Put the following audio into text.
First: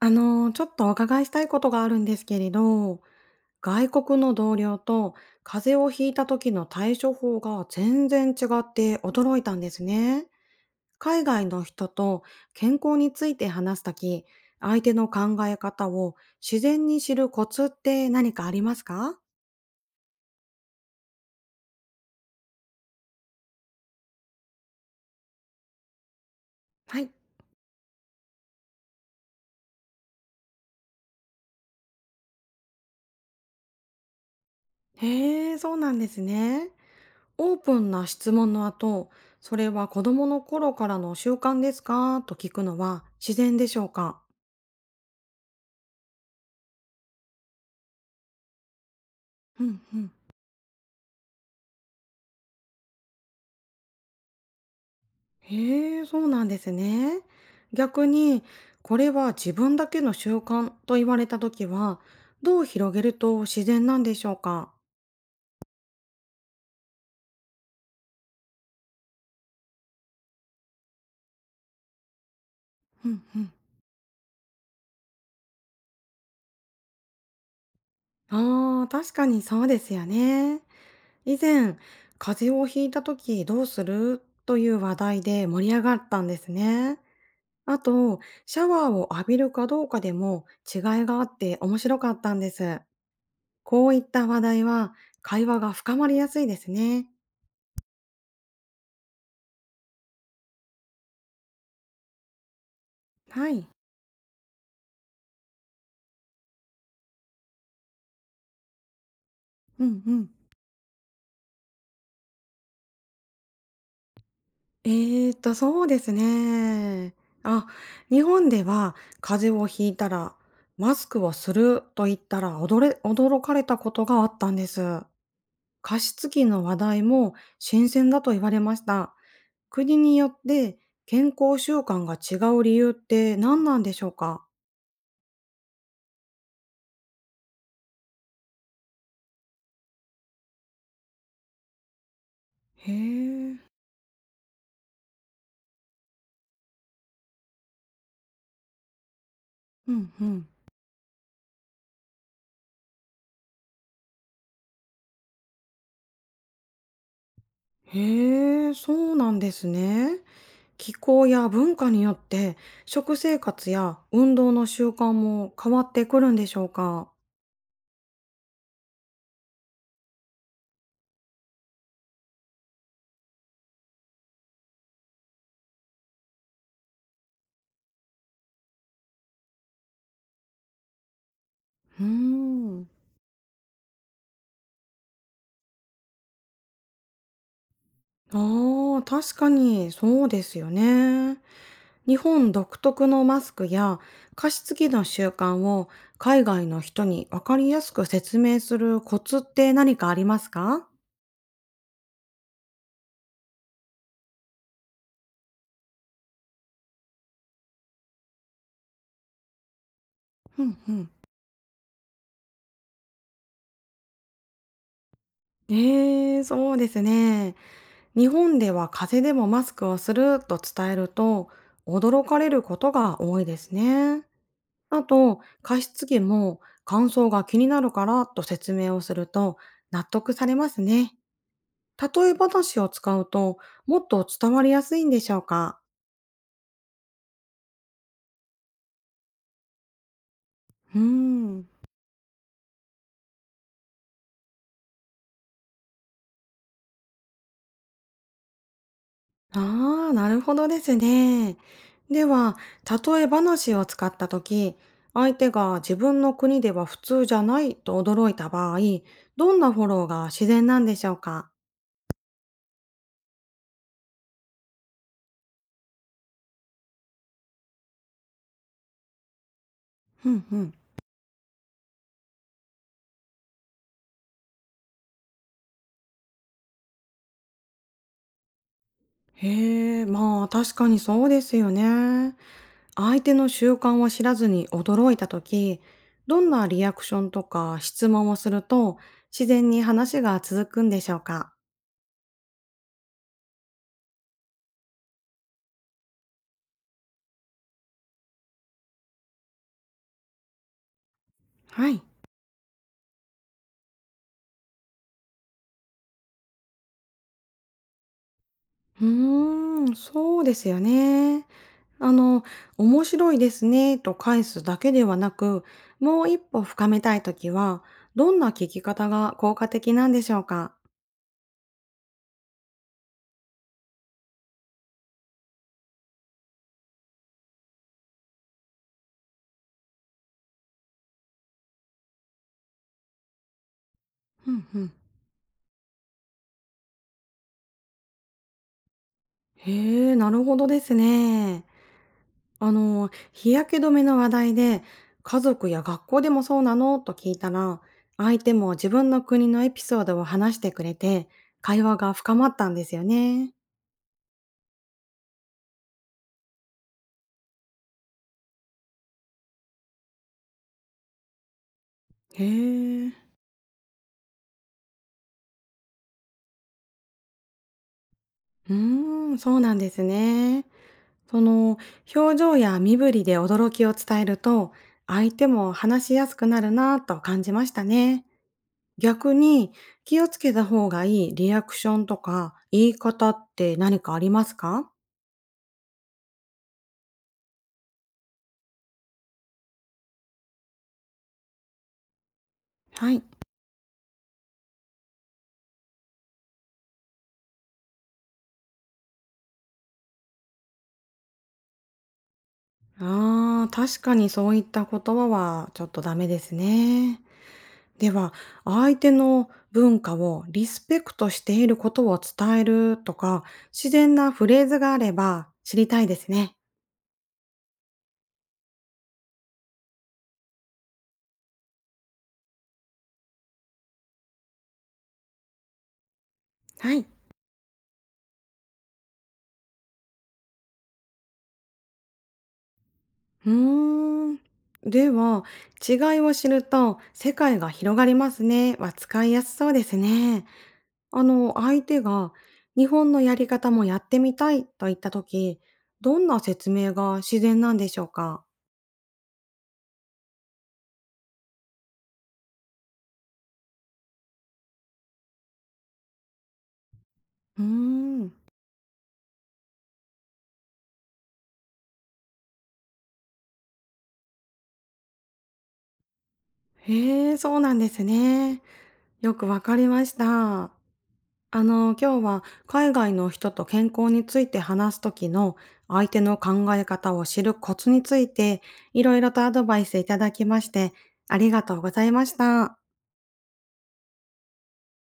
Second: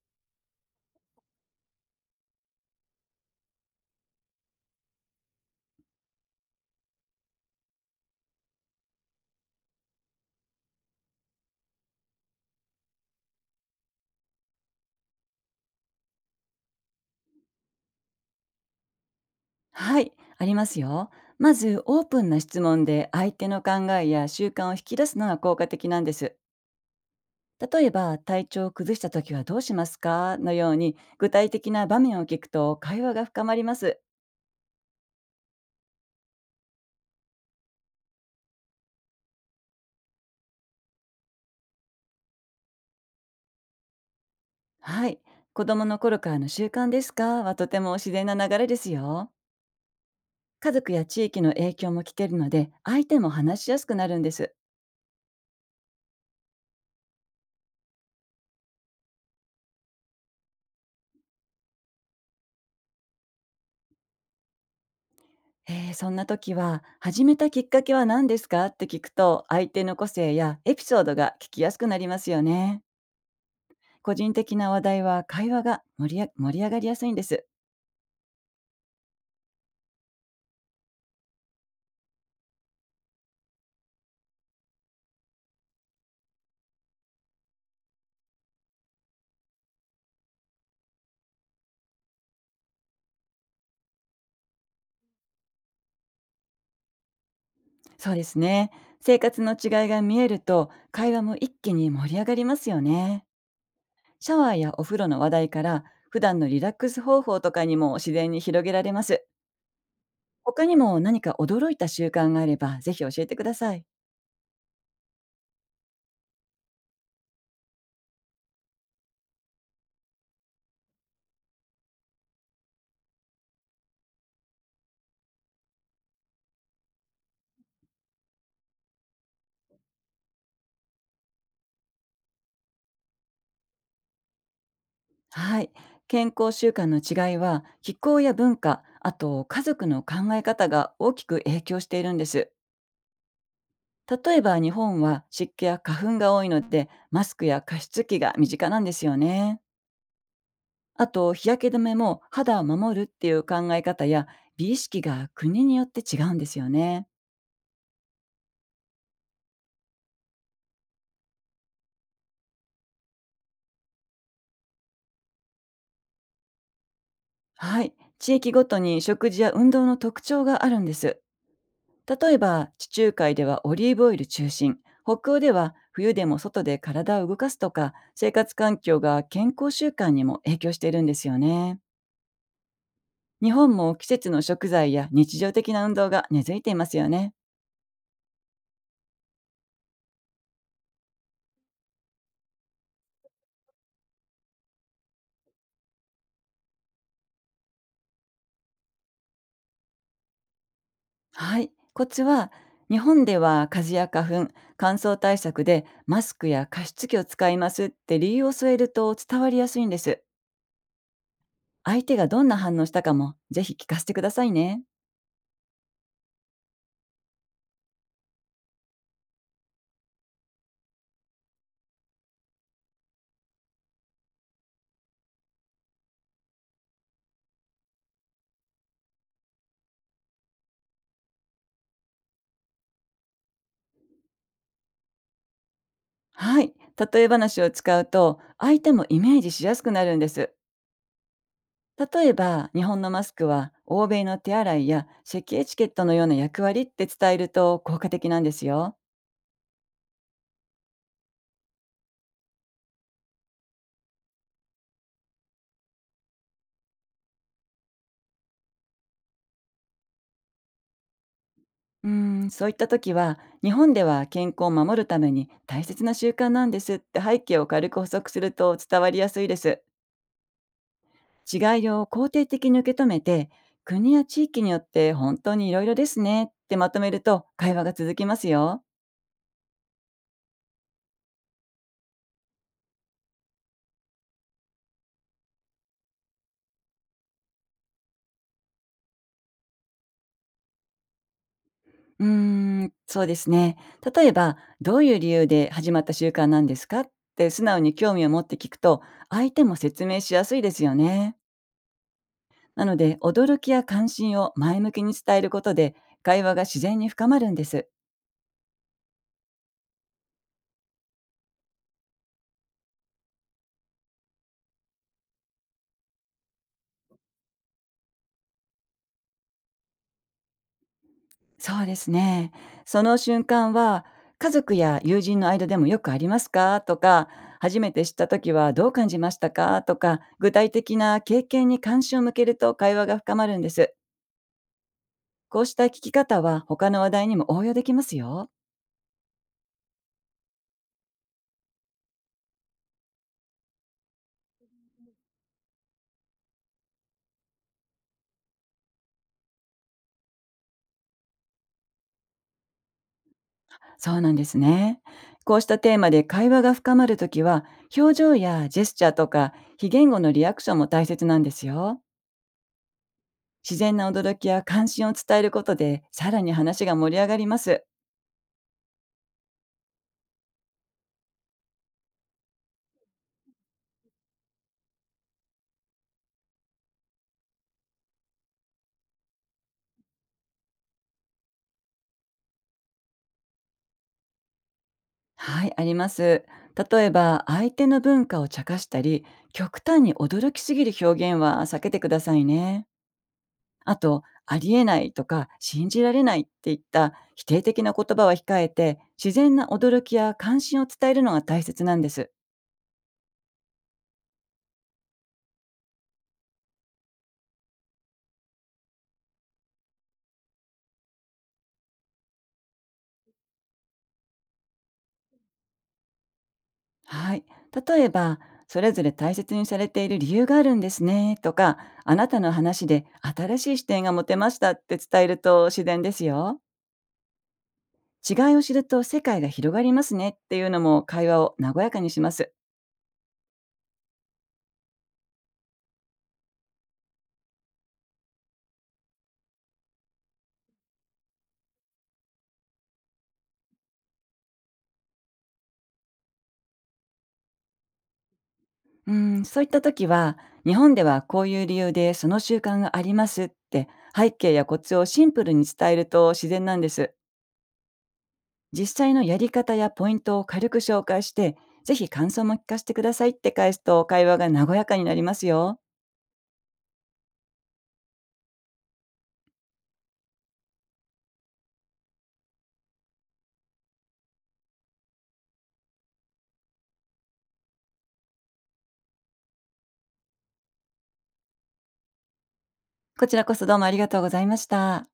ちょっとお伺いしたいことがあるんですけれど、外国の同僚と風邪をひいた時の対処法が全然違って驚いたんですね。海外の人と健康について話す時相手の考え方を自然に知るコツって何かありますか？はい、ありますよ。まず、オープンな質問で相手の考えや習慣を引き出すのが効果的なんです。はい。例えば、体調を崩した時はどうしますかのように、具体的な場面を聞くと会話が深まります。へえ、そうなんですね。オープンな質問の後、それは子供の頃からの習慣ですかと聞くのは自然でしょうか？はい、子供の頃からの習慣ですかはとても自然な流れですよ。うんうん。家族や地域の影響も来ているので、相手も話しやすくなるんです。へえ、そうなんですね。逆に、これは自分だけの習慣と言われたときは、どう広げると自然なんでしょうか？そんな時は、始めたきっかけは何ですかって聞くと、相手の個性やエピソードが聞きやすくなりますよね。うんうん。個人的な話題は会話が盛り上がりやすいんです。ああ、確かにそうですよね。以前、風邪をひいたときどうするという話題で盛り上がったんですね。あと、シャワーを浴びるかどうかでも違いがあって面白かったんです。こういった話題は会話が深まりやすいですね。そうですね。生活の違いが見えると会話も一気に盛り上がりますよね。はい。シャワーやお風呂の話題から、普段のリラックス方法とかにも自然に広げられます。うんうん。他にも何か驚いた習慣があればぜひ教えてください。そうですね。あ、日本では風邪をひいたら、マスクをすると言ったら、驚かれたことがあったんです。加湿器の話題も新鮮だと言われました。国によって健康習慣が違う理由って何なんでしょうか？はい。健康習慣の違いは、気候や文化、あと家族の考え方が大きく影響しているんです。へえ。例えば、日本は湿気や花粉が多いので、マスクや加湿器が身近なんですよね。うんうん。あと、日焼け止めも肌を守るっていう考え方や美意識が国によって違うんですよね。へえ、そうなんですね。気候や文化によって食生活や運動の習慣も変わってくるんでしょうか？はい。地域ごとに食事や運動の特徴があるんです。例えば、地中海ではオリーブオイル中心、北欧では冬でも外で体を動かすとか、生活環境が健康習慣にも影響しているんですよね。うーん。日本も季節の食材や日常的な運動が根付いていますよね。ああ、確かにそうですよね。日本独特のマスクや加湿器の習慣を海外の人に分かりやすく説明するコツって何かありますか？はい。コツは、日本では風や花粉、乾燥対策でマスクや加湿器を使いますって理由を添えると伝わりやすいんです。うんうん。相手がどんな反応したかも、ぜひ聞かせてくださいね。ええ、そうですね。日本では風邪でもマスクをすると伝えると驚かれることが多いですね。あと、加湿器も乾燥が気になるからと説明をすると納得されますね。例え話を使うともっと伝わりやすいんでしょうか？はい。例え話を使うと、相手もイメージしやすくなるんです。うーん。例えば、日本のマスクは欧米の手洗いや咳エチケットのような役割って伝えると効果的なんですよ。ああ、なるほどですね。では、例え話を使ったとき、相手が自分の国では普通じゃないと驚いた場合、どんなフォローが自然なんでしょうか？うーん、そういった時は、日本では健康を守るために大切な習慣なんですって背景を軽く補足すると伝わりやすいです。うんうん。違いを肯定的に受け止めて、国や地域によって本当にいろいろですねってまとめると、会話が続きますよ。へえ、まあ確かにそうですよね。相手の習慣を知らずに驚いた時どんなリアクションとか質問をすると自然に話が続くんでしょうか？うーん、そうですね。例えば、どういう理由で始まった習慣なんですかって素直に興味を持って聞くと、相手も説明しやすいですよね。はい。なので、驚きや関心を前向きに伝えることで、会話が自然に深まるんです。うーん、そうですよね。あの、面白いですねと返すだけではなく、もう一歩深めたいときは、どんな聞き方が効果的なんでしょうか？そうですね。その瞬間は、家族や友人の間でもよくありますかとか、初めて知った時はどう感じましたかとか、具体的な経験に関心を向けると会話が深まるんです。うんうん。こうした聞き方は他の話題にも応用できますよ。へえ、なるほどですね。日焼け止めの話題で、家族や学校でもそうなのと聞いたら、相手も自分の国のエピソードを話してくれて、会話が深まったんですよね。そうなんですね。こうしたテーマで会話が深まるときは、表情やジェスチャーとか非言語のリアクションも大切なんですよ。へえ。自然な驚きや関心を伝えることで、さらに話が盛り上がります。うーん、そうなんですね。その、表情や身振りで驚きを伝えると、相手も話しやすくなるなぁと感じましたね。逆に、気をつけた方がいいリアクションとか言い方って何かありますか？はい、あります。例えば、相手の文化を茶化したり、極端に驚きすぎる表現は避けてくださいね。はい。あと、ありえないとか信じられないっていった否定的な言葉は控えて、自然な驚きや関心を伝えるのが大切なんです。ああ、確かにそういった言葉はちょっとダメですね。では、相手の文化をリスペクトしていることを伝えるとか、自然なフレーズがあれば知りたいですね。はい。例えば、それぞれ大切にされている理由があるんですねとか、あなたの話で新しい視点が持てましたって伝えると自然ですよ。はい。違いを知ると世界が広がりますねっていうのも、会話を和やかにします。うーん。では、違いを知ると世界が広がりますねは使いやすそうですね。相手が日本のやり方もやってみたいと言ったとき、どんな説明が自然なんでしょうか？うん、そういった時は、日本ではこういう理由でその習慣がありますって背景やコツをシンプルに伝えると自然なんです。うーん。実際のやり方やポイントを軽く紹介して、ぜひ感想も聞かせてくださいって返すと、会話が和やかになりますよ。へえ、そうなんですね。よくわかりました。今日は海外の人と健康について話す時の相手の考え方を知るコツについていろいろとアドバイスいただきましてありがとうございました。こちらこそ、どうもありがとうございました。